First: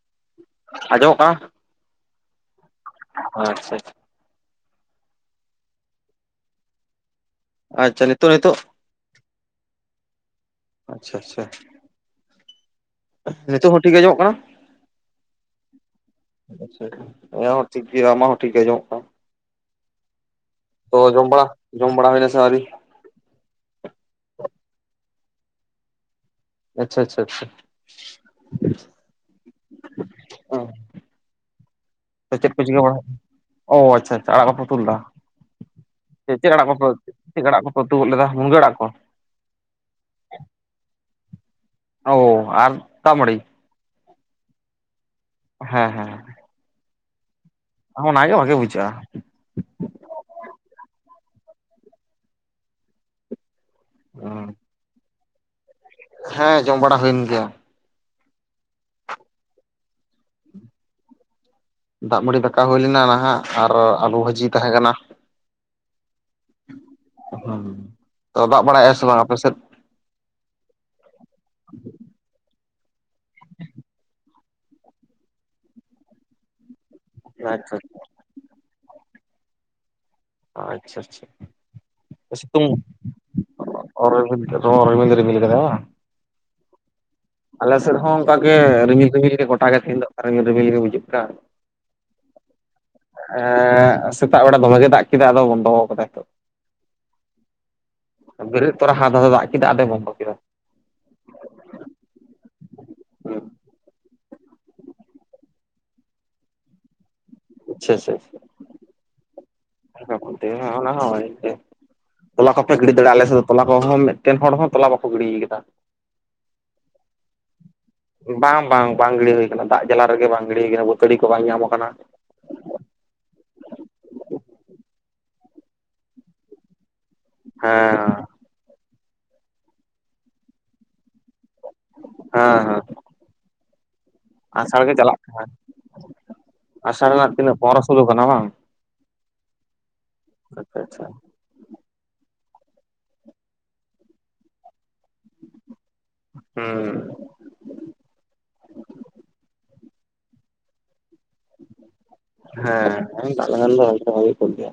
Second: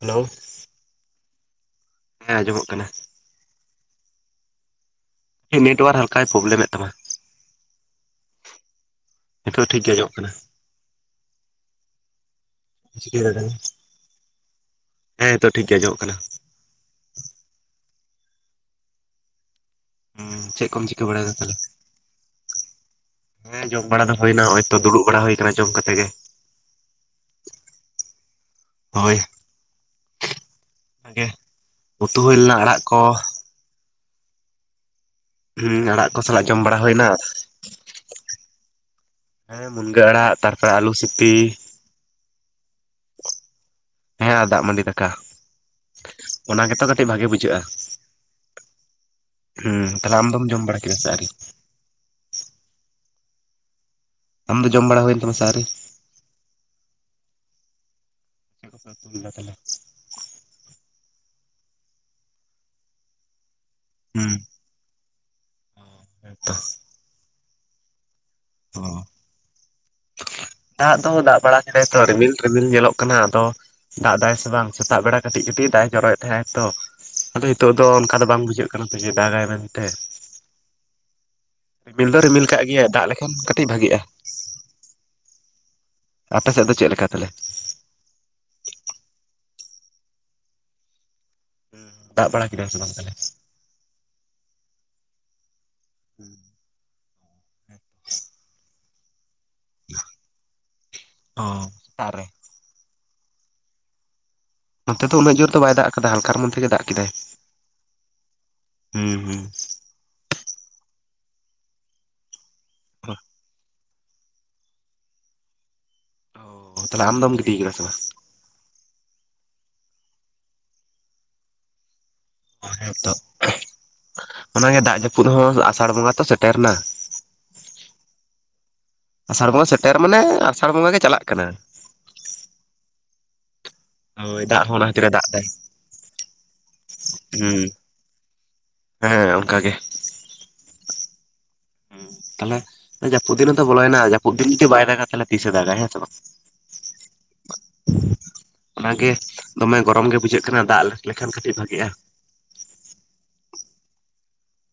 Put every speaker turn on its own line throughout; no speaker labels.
Hello.
ᱟᱸᱡᱚᱢᱚᱜ ᱠᱟᱱᱟ?
ᱦᱮᱸ ᱟᱸᱡᱚᱢᱚᱜ ᱠᱟᱱᱟ᱾
ᱚ ᱟᱪᱪᱷᱟ᱾
ᱱᱮᱴᱣᱟᱨᱠ ᱦᱟᱞᱠᱟᱭ ᱯᱨᱚᱵᱞᱮᱢᱮᱫ ᱛᱟᱢᱟ᱾
ᱟᱪᱪᱷᱟ ᱱᱤᱛᱚᱜ ᱱᱤᱛᱚᱜ
ᱱᱤᱛᱚᱜ ᱴᱷᱤᱠ ᱜᱮ ᱟᱸᱡᱚᱢᱚᱜ ᱠᱟᱱᱟ᱾
ᱟᱪᱪᱷᱟ ᱪᱷᱟ᱾
ᱪᱤᱠᱟᱹᱭ ᱫᱟ ᱛᱟᱦᱞᱮ
ᱱᱤᱛᱚᱜ ᱦᱚᱸ ᱴᱷᱤ ᱜᱮ ᱟᱸᱡᱚᱢᱚᱜ ᱠᱟᱱᱟ?
ᱦᱮᱸ ᱱᱤᱛᱚᱜ ᱴᱷᱤᱠ ᱜᱮ ᱟᱸᱡᱚᱢᱚᱜ ᱠᱟᱱᱟ
ᱟᱪᱪᱷᱟ ᱮᱧᱟᱜ ᱦᱚᱸ ᱴᱷᱤᱠ ᱜᱮᱭᱟ ᱟᱢ ᱦᱚᱸ ᱴᱷᱤᱠ ᱜᱮ ᱟᱸᱡᱚᱢᱚᱜ ᱠᱟᱱᱟ᱾
ᱦᱩᱸ ᱪᱮᱫ ᱠᱚᱢ
ᱛᱚ
ᱪᱤᱠᱟᱹ
ᱡᱚᱢ
ᱵᱟᱲᱟᱭᱮᱫᱟ
ᱵᱟᱲᱟ
ᱛᱟᱦᱞᱮ
ᱡᱚᱢ ᱵᱟᱲᱟ ᱦᱩᱭᱱᱟ ᱥᱮ ᱟᱹᱣᱨᱤ?
ᱦᱮᱸ ᱡᱚᱢ ᱵᱟᱲᱟ ᱫᱚ ᱦᱩᱭᱱᱟ ᱱᱚᱭ ᱛᱚ ᱫᱩᱲᱩᱵ ᱵᱟᱲᱟ ᱦᱩᱭ ᱟᱠᱟᱱᱟ ᱡᱚᱢ ᱠᱟᱛᱮ ᱜᱮ᱾
ᱟᱪᱪᱷᱟ ᱪᱷᱟ ᱪᱷᱟ᱾
ᱦᱚᱭ
ᱛᱚ
ᱚᱱᱟᱜᱮ᱾ ᱩᱛᱩ ᱦᱩᱭ
ᱪᱮᱫ
ᱞᱮᱱᱟ
ᱯᱮ
ᱟᱲᱟᱜ
ᱪᱤᱠᱟᱹ
ᱠᱚ
ᱵᱟᱲᱟᱭ ᱚᱻ ᱟᱪᱪᱷᱟ ᱟᱪᱪᱷᱟ ᱟᱲᱟᱜ ᱠᱚᱯᱮ ᱩᱛᱩ ᱞᱮᱫᱟ᱾
ᱦᱩᱸ ᱟᱲᱟᱜ ᱠᱚ ᱥᱟᱞᱟᱜ
ᱪᱮᱫ
ᱡᱚᱢ
ᱟᱲᱟᱜ
ᱵᱟᱲᱟ
ᱠᱚᱯᱮ
ᱦᱩᱭᱱᱟ
ᱪᱮᱫ ᱟᱲᱟᱜ ᱠᱚᱯᱮ ᱩᱛᱩ ᱜᱚᱫ ᱞᱮᱫᱟ, ᱢᱩᱱᱜᱟᱹ ᱟᱲᱟᱜ ᱠᱚ?
ᱦᱮᱸ ᱢᱩᱱᱜᱟᱹ ᱟᱲᱟᱜ ᱛᱟᱨᱯᱚᱨᱮ ᱟᱞᱩ ᱥᱤᱯᱤ᱾
ᱚ ᱟᱨ ᱫᱟᱜ ᱢᱟᱹᱰᱤ᱾
ᱦᱮᱸ ᱫᱟᱜ ᱢᱟᱹᱰᱤ ᱫᱟᱠᱟ᱾
ᱦᱮᱸ ᱦᱮᱸ᱾
ᱚᱱᱟᱜᱮ ᱛᱚ ᱠᱟᱹᱴᱤᱡ ᱵᱷᱟᱹᱜᱮ ᱵᱩᱡᱷᱟᱹᱜᱼᱟ᱾
ᱚᱱᱟᱜᱮ ᱵᱷᱟᱹᱜᱤ ᱵᱩᱡᱷᱟᱹᱜᱼᱟ᱾
ᱦᱩᱸ ᱛᱟᱦᱞᱮ ᱟᱢ ᱫᱚᱢ ᱡᱚᱢ ᱵᱟᱲᱟ ᱠᱮᱫᱟ ᱥᱮ ᱟᱣᱨᱤ?
ᱚ᱾
ᱟᱢ ᱡᱚᱢ ᱵᱟᱲᱟ ᱦᱩᱭᱮᱱ ᱛᱟᱢᱟ ᱥᱮ ᱟᱣᱨᱤ?
ᱦᱮᱸ ᱡᱚᱢ ᱵᱟᱲᱟ ᱦᱩᱭᱮᱱ ᱜᱮᱭᱟ᱾
[unintelligible]
ᱫᱟᱜ ᱢᱟᱹᱰᱤ ᱫᱟᱠᱟ ᱦᱩᱭ ᱞᱮᱱᱟ ᱱᱟᱦᱟᱜ ᱟᱨ ᱟᱞᱩ
ᱦᱩᱸ
ᱵᱷᱟᱹᱡᱤ ᱛᱟᱦᱮᱸ ᱠᱟᱱᱟ,
ᱦᱮᱸᱛᱚ
ᱦᱩᱸ ᱛᱚ ᱫᱟᱜ ᱵᱟᱲᱟᱭ
ᱚ
ᱥᱮ ᱵᱟᱝᱟ ᱟᱯᱮᱥᱮᱫ?
ᱫᱟᱜ ᱫᱚ ᱫᱟᱜ ᱵᱟᱲᱟ ᱠᱮᱫᱟᱭ ᱛᱚ ᱨᱤᱢᱤᱞ ᱨᱤᱢᱤᱞ ᱧᱮᱞᱚᱜ ᱠᱟᱱᱟ ᱟᱫᱚ ᱫᱟᱜ ᱫᱟᱭ ᱥᱮ ᱵᱟᱝ? ᱥᱮᱛᱟᱜ ᱵᱮᱲᱟ ᱠᱟᱹᱴᱤᱡ ᱠᱟᱹᱴᱤᱡ ᱫᱟᱜ ᱮ ᱡᱚᱨᱚᱭᱮᱫ ᱛᱟᱦᱮᱸᱜ ᱛᱚ᱾ ᱟᱫᱚ ᱱᱤᱛᱚᱜ
ᱟᱪᱪᱷᱟ
ᱫᱚ ᱚᱱᱠᱟ ᱫᱚ ᱵᱟᱝ ᱵᱩᱡᱷᱟᱹᱜ ᱠᱟᱱᱟ ᱛᱚ ᱡᱮ ᱫᱟᱜᱟᱭ ᱢᱮᱱᱛᱮ᱾
ᱟᱪᱪᱷᱟ [unintelligible]
ᱨᱤᱢᱤᱞ ᱫᱚ ᱨᱤᱢᱤᱞ ᱠᱟᱜ
ᱥᱤᱛᱩᱝ
ᱜᱮᱭᱟ ᱫᱟᱜ ᱞᱮᱠᱷᱟᱱ ᱠᱟᱹᱴᱤᱡ ᱵᱷᱟᱹᱜᱤᱜᱼᱟ᱾
[unintelligible] ᱨᱤᱢᱤᱞ ᱫᱚᱭ ᱨᱤᱢᱤᱞ ᱠᱟᱫᱟᱭ ᱵᱟᱝ?
ᱟᱯᱮ ᱥᱮᱫ ᱫᱚ ᱪᱮᱫ ᱞᱮᱠᱟ ᱛᱟᱦᱞᱮ?
ᱟᱞᱮ ᱥᱮᱫ ᱦᱚᱸ ᱚᱱᱠᱟ ᱜᱮ ᱨᱤᱢᱤᱞ ᱨᱤᱢᱤᱞ ᱜᱮ ᱜᱚᱴᱟ ᱜᱮ ᱛᱮᱦᱮᱧ ᱫᱚ ᱚᱱᱠᱟ ᱨᱤᱜᱤᱞ ᱨᱤᱢᱤᱞ ᱜᱮ ᱵᱩᱡᱷᱟᱹᱜ ᱠᱟᱱ᱾
ᱫᱟᱜ ᱵᱟᱲᱟ ᱠᱮᱫᱟ ᱥᱮ ᱵᱟᱝ ᱛᱟᱦᱞᱮ?
ᱮ ᱥᱮᱛᱟᱜ ᱵᱮᱲᱟ ᱫᱚᱢᱮ ᱜᱮ ᱫᱟᱜ ᱠᱮᱫᱟ ᱟᱫᱚ ᱵᱚᱱᱫᱚ ᱟᱠᱟᱫᱟᱭ ᱱᱤᱛᱚᱜ᱾ ᱵᱮᱨᱮᱫ ᱛᱚᱨᱟ ᱦᱟᱫ ᱦᱟᱫ ᱮ ᱫᱟᱜ ᱠᱮᱫᱟ ᱟᱫᱚᱭ ᱵᱚᱱᱫᱚ ᱠᱮᱫᱟ᱾
ᱦᱚᱸ ᱛᱟᱨᱮ
ᱦᱩᱸ
ᱱᱚᱛᱮ ᱫᱚ ᱩᱱᱟᱹᱜ ᱡᱩᱨ ᱫᱚ ᱵᱟᱭ ᱫᱟᱜ ᱟᱠᱟᱫᱟ ᱦᱟᱞᱠᱟᱨ [unintelligible] ᱜᱮ ᱫᱟᱜ ᱠᱮᱫᱟᱭ᱾
ᱟᱪᱪᱷᱟ ᱟᱪᱪᱷᱟ
ᱦᱩᱸ
ᱟᱪᱪᱷᱟ [inaudible] ᱚᱱᱟᱦᱚ ᱛᱚᱞᱟ ᱠᱚᱯᱮ ᱜᱤᱰᱤ
ᱦᱩᱸ
ᱫᱟᱲᱮᱭᱟᱜᱼᱟ ᱟᱞᱮᱥᱮᱫ ᱫᱚ ᱛᱚᱞᱟ ᱠᱚᱦᱚᱸ ᱢᱤᱫᱴᱮᱱ ᱦᱚᱲ ᱦᱚᱸ ᱛᱚᱞᱟ ᱵᱟᱠᱚ ᱜᱤᱰᱤ ᱟᱠᱟᱫᱟ᱾
ᱛᱟᱞᱦᱮ ᱟᱢ ᱫᱚᱢ ᱜᱤᱰᱤ ᱠᱟᱫᱟ ᱥᱮ ᱵᱟᱝ?
ᱵᱟᱝ ᱵᱟᱝ ᱵᱟᱝ ᱜᱤᱲᱤ ᱦᱩᱭ ᱟᱠᱟᱱᱟ ᱫᱟᱜ ᱡᱟᱞᱟ ᱨᱮᱜᱮ ᱵᱟᱝ ᱜᱤᱲᱤ ᱟᱠᱟᱱᱟ ᱵᱟᱹᱛᱟᱹᱲᱤ ᱠᱚ ᱵᱟᱝ ᱧᱟᱢ ᱟᱠᱟᱱᱟ᱾
ᱦᱮᱸᱛᱚ ᱚᱱᱟᱜᱮ ᱫᱟᱜ ᱡᱟᱹᱯᱩᱫ ᱦᱚᱸ ᱟᱥᱟᱲ ᱵᱚᱸᱜᱟ ᱛᱚ ᱥᱮᱴᱮᱨ ᱮᱱᱟ᱾
ᱦᱮᱸ
ᱟᱥᱟᱲ ᱵᱚᱸᱜᱟ ᱥᱮᱴᱮᱨ ᱢᱟᱱᱮ ᱟᱥᱟᱲ ᱵᱚᱸᱜᱟ ᱜᱮ ᱪᱟᱞᱟᱜ ᱠᱟᱱᱟ᱾
ᱦᱮᱸ ᱦᱮᱸ
ᱦᱳᱭ ᱫᱟᱜ ᱦᱚᱸ
ᱟᱥᱟᱲ
ᱚᱱᱟ
ᱜᱮ
ᱠᱷᱟᱹᱛᱤᱨᱮ
ᱪᱟᱞᱟᱜ
ᱫᱟᱜ
ᱠᱟᱱᱟ
ᱫᱟᱭ
ᱟᱥᱟᱲ ᱨᱮᱱᱟᱜ ᱛᱤᱱᱟᱹᱜ
ᱦᱩᱸ
ᱯᱚᱱᱨᱚ ᱥᱳᱞᱳ ᱠᱟᱱᱟ ᱵᱟᱝ
ᱦᱮᱸ ᱚᱱᱠᱟᱜᱮ᱾
ᱟᱪᱷᱟ ᱟᱪᱷᱟ
ᱛᱟᱞᱦᱮ ᱡᱟᱹᱯᱩᱫ ᱫᱤᱱ ᱦᱚᱸ ᱛᱚ ᱵᱚᱞᱚᱭᱮᱱᱟ ᱡᱟᱹᱯᱩᱫ ᱫᱤᱱ ᱡᱩᱫᱤ ᱵᱟᱭ ᱫᱟᱜᱟ ᱛᱟᱞᱦᱮ ᱛᱤᱥᱮ ᱫᱟᱜᱟ ᱦᱮᱸ ᱥᱮ ᱵᱟᱝ
ᱦᱩᱸ
ᱚᱱᱟᱜᱮ ᱫᱚᱢᱮ ᱜᱚᱨᱚᱢ ᱜᱮ ᱵᱩᱡᱷᱟᱹᱜ ᱠᱟᱱᱟ ᱫᱟᱜ ᱞᱮᱠᱷᱟᱱ ᱠᱟᱹᱴᱤᱡ ᱵᱷᱟᱜᱤᱜᱼᱟ
ᱦᱮᱸ ᱦᱮᱸ ᱫᱟᱜ ᱞᱮᱠᱷᱟᱱ ᱫᱚ ᱦᱳᱭ ᱫᱚ ᱦᱳᱭ ᱠᱚᱜ ᱜᱮᱭᱟ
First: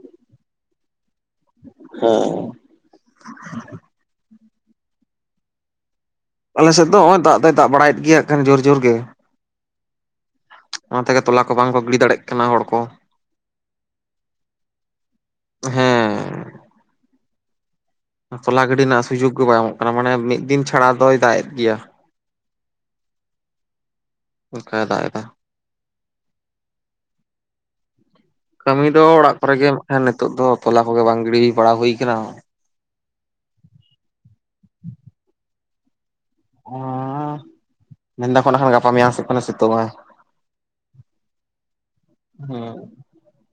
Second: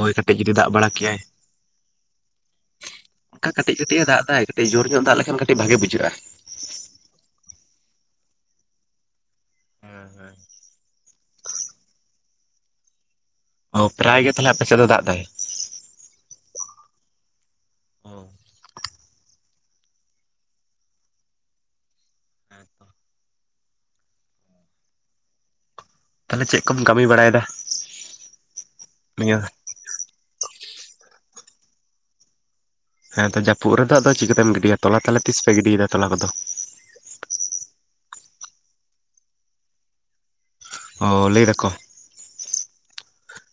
ᱳᱭ ᱠᱟᱹᱴᱤᱡ ᱡᱩᱫᱤ ᱫᱟᱜ ᱵᱟᱲᱟ ᱠᱮᱭᱟᱭ
ᱦᱮᱸ
ᱚᱱᱠᱟ ᱠᱟᱹᱴᱤᱡ ᱠᱟᱹᱴᱤᱡ ᱮ ᱫᱟᱜ ᱫᱟᱭ ᱠᱟᱹᱴᱤᱡ ᱡᱳᱨ ᱧᱚᱜ ᱫᱟᱜ ᱞᱮᱠᱷᱟᱱ ᱠᱟᱹᱴᱤᱡ ᱵᱷᱟᱜᱮ ᱵᱩᱡᱷᱟᱹᱜᱼᱟ
ᱟᱞᱮᱥᱮᱫ ᱫᱚ ᱱᱚᱜᱼᱚᱭ ᱫᱟᱜ ᱫᱚᱭ ᱫᱟᱜ ᱵᱟᱲᱟᱭᱮᱫ ᱜᱮᱭᱟ ᱟᱠᱷᱟᱱ ᱡᱳᱨ ᱡᱳᱨ ᱜᱮ
ᱦᱳᱭ ᱦᱳᱭ
ᱚᱱᱟ ᱛᱮᱜᱮ ᱛᱚᱞᱟ ᱠᱚ ᱵᱟᱝᱠᱚ ᱜᱤᱰᱤ ᱫᱟᱲᱭᱟᱜ ᱠᱟᱱᱟ ᱦᱚᱲ ᱠᱚ
ᱚ ᱯᱨᱟᱭ ᱜᱮ ᱛᱟᱞᱦᱮ ᱟᱯᱮᱥᱮᱫ ᱫᱚ ᱫᱟᱜ ᱫᱟᱭ?
ᱦᱮᱸ
ᱦᱚ
ᱛᱚᱞᱟ ᱜᱤᱰᱤ ᱨᱮᱱᱟᱜ ᱥᱩᱡᱳᱜᱽ ᱜᱮ ᱵᱟᱭ ᱮᱢᱚᱜ ᱠᱟᱱᱟ ᱢᱟᱱᱮ ᱢᱤᱫ ᱫᱤᱱ ᱪᱷᱟᱲᱟ ᱫᱚᱭ ᱫᱟᱜ ᱮᱫ ᱜᱮᱭᱟ ᱦᱮᱸ ᱫᱟᱜ ᱮᱫᱟ
ᱛᱟᱞᱦᱮ ᱪᱮᱫ ᱠᱚᱢ ᱠᱟᱹᱢᱤ ᱵᱟᱲᱟᱭᱮᱫᱟ?
ᱠᱟᱹᱢᱤ ᱫᱚ ᱚᱲᱟᱜ
ᱱᱤᱭᱟᱹ
ᱠᱚᱨᱮ ᱜᱮ ᱟᱠᱷᱟᱱ ᱱᱤᱛᱚᱜ ᱫᱚ ᱛᱚᱞᱟ ᱠᱚᱜᱮ ᱵᱟᱝ ᱜᱤᱰᱤ ᱵᱟᱲᱟ ᱦᱩᱭ ᱟᱠᱟᱱᱟ
ᱦᱮᱸ ᱛᱚ ᱡᱟᱹᱯᱩᱫ ᱨᱮᱫᱚ ᱟᱫᱚ ᱪᱤᱠᱟᱹᱛᱮᱢ ᱜᱤᱰᱤᱭᱟ ᱛᱚᱞᱟ ᱛᱟᱞᱦᱮ ᱛᱤᱥ ᱯᱮ ᱜᱤᱰᱤᱫᱟ ᱛᱚᱞᱟ ᱠᱚᱫᱚ?
ᱚᱻ ᱢᱮᱱᱫᱟᱠᱚ ᱟᱠᱷᱟᱱ ᱜᱟᱯᱟ ᱢᱮᱭᱟᱝ ᱥᱮᱫ ᱠᱷᱚᱱ ᱥᱤᱛᱩᱝ ᱟᱭ
ᱚ ᱞᱟᱹᱭ ᱫᱟᱠᱚ
ᱦᱮᱸ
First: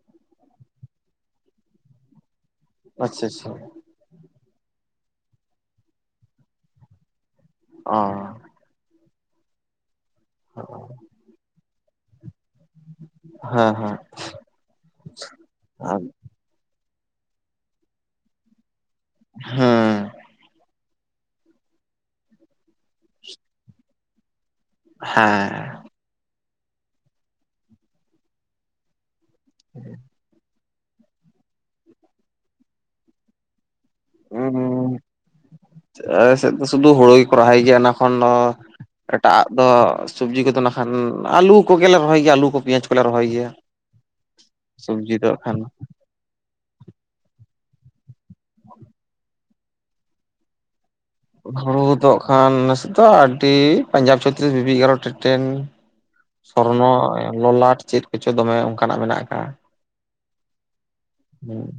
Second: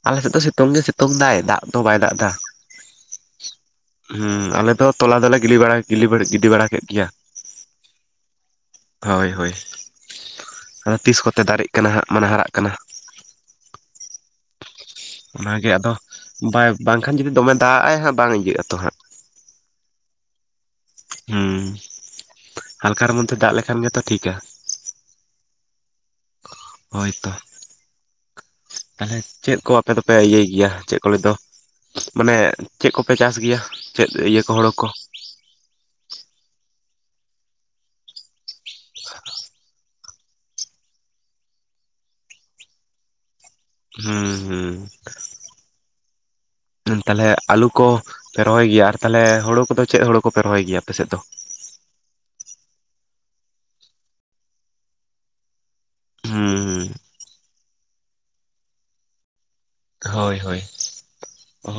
ᱟᱞᱮᱥᱮᱫ ᱫᱚ ᱥᱤᱛᱩᱝ ᱜᱮᱭ ᱥᱤᱛᱩᱝ ᱮ ᱫᱟᱭ ᱫᱟᱜ ᱫᱚ ᱵᱟᱭ ᱫᱟᱜ ᱮᱫᱟ
ᱟᱪᱷᱟ ᱟᱪᱷᱟ
ᱦᱩᱸ ᱟᱞᱮ ᱫᱚ ᱛᱚᱞᱟ ᱫᱚᱞᱮ ᱜᱤᱰᱤ ᱵᱟᱲᱟ ᱜᱤᱰᱤ ᱵᱟᱲᱟ ᱠᱮᱫ ᱜᱮᱭᱟ
ᱚᱻ
ᱦᱳᱭ ᱦᱳᱭ ᱟᱫᱚ ᱛᱤᱥ ᱠᱚᱛᱮ ᱫᱟᱨᱮᱜ ᱠᱟᱱᱟ ᱦᱟᱸᱜ ᱢᱟᱱᱮ ᱦᱟᱨᱟᱜ ᱠᱟᱱᱟ
ᱦᱮᱸ ᱦᱮᱸ
ᱚᱱᱟᱜᱮ ᱟᱫᱚ ᱵᱟᱭ ᱵᱟᱝᱠᱷᱟᱱ ᱡᱩᱫᱤ ᱫᱚᱢᱮ ᱫᱟᱜ ᱟᱭ ᱦᱟᱸᱜ ᱵᱟᱝ ᱤᱭᱟᱹᱜ ᱟᱛᱚ ᱦᱟᱸᱜ
ᱦᱩᱸ
ᱦᱮᱴᱩᱸ ᱦᱟᱞᱠᱟᱨ ᱢᱚᱫᱽᱫᱷᱮ ᱫᱟᱜ ᱞᱮᱠᱷᱟᱱ ᱜᱮᱛᱚ ᱴᱷᱤᱠᱟ
ᱦᱮᱸ
ᱦᱳᱭᱛᱚ ᱛᱟᱞᱦᱮ ᱪᱮᱫ ᱠᱚ ᱟᱯᱮ ᱫᱚᱯᱮ ᱤᱭᱟᱹᱭ ᱜᱮᱭᱟ ᱪᱮᱫ ᱠᱚ ᱞᱟᱹᱜᱤᱫ ᱫᱚ ᱢᱟᱱᱮ ᱪᱮᱫ ᱠᱚᱯᱮ ᱪᱟᱥ ᱜᱮᱭᱟ? ᱪᱮᱫ ᱤᱭᱟᱹ ᱠᱚ ᱦᱳᱲᱳ ᱠᱚ
ᱟᱞᱮ ᱥᱮᱫ ᱫᱚ ᱥᱩᱫᱩ ᱦᱩᱲᱩ ᱠᱚ ᱨᱚᱦᱚᱭ ᱜᱮᱭᱟ ᱚᱱᱟᱠᱷᱚᱱ ᱮᱴᱟᱜ ᱟᱜ ᱫᱚ ᱥᱚᱵᱽᱡᱤ ᱠᱚᱫᱚ ᱱᱟᱠᱷᱟᱱ ᱟᱹᱞᱩ ᱠᱚᱜᱮᱞᱮ ᱨᱚᱦᱚᱭ ᱜᱮᱭᱟ, ᱟᱹᱞᱩ ᱠᱚ ᱯᱮᱸᱭᱟᱡᱽ ᱠᱚᱞᱮ ᱨᱚᱦᱚᱭ ᱜᱮᱭᱟ᱾
ᱦᱩᱸ
ᱥᱚᱵᱽᱡᱤ ᱫᱚ ᱮᱠᱷᱟᱱ
ᱦᱮᱸ ᱛᱟᱦᱞᱮ ᱟᱹᱞᱩ ᱠᱚ ᱯᱮ ᱨᱚᱦᱚᱭ ᱜᱮᱭᱟ ᱟᱨ ᱛᱟᱦᱞᱮ ᱦᱩᱲᱩ ᱠᱚᱫᱚ ᱪᱮᱫ ᱦᱩᱲᱩ ᱠᱚ ᱯᱮ ᱨᱚᱦᱚᱭ ᱜᱮᱭᱟ ᱟᱯᱮᱥᱮᱫ ᱫᱚ?
ᱦᱩᱲᱩ ᱫᱚ ᱠᱷᱟᱱ ᱱᱟᱥᱮ ᱫᱚ ᱟᱹᱰᱤ ᱯᱟᱧᱡᱟᱵᱽ ᱪᱷᱚᱛᱨᱤᱥ ᱵᱤᱵᱤ ᱮᱜᱟᱨᱚ ᱴᱮᱴᱮᱱ ᱥᱚᱨᱱᱚ
ᱦᱩᱸ
ᱞᱚᱞᱟᱴ ᱪᱮᱫ ᱠᱚᱪᱚ ᱫᱚᱢᱮ ᱚᱱᱠᱟᱱᱟᱜ ᱢᱮᱱᱟᱜ ᱟᱠᱟᱜᱼᱟ᱾
ᱦᱳᱭ ᱦᱳᱭ
ᱦᱮᱸ
ᱚ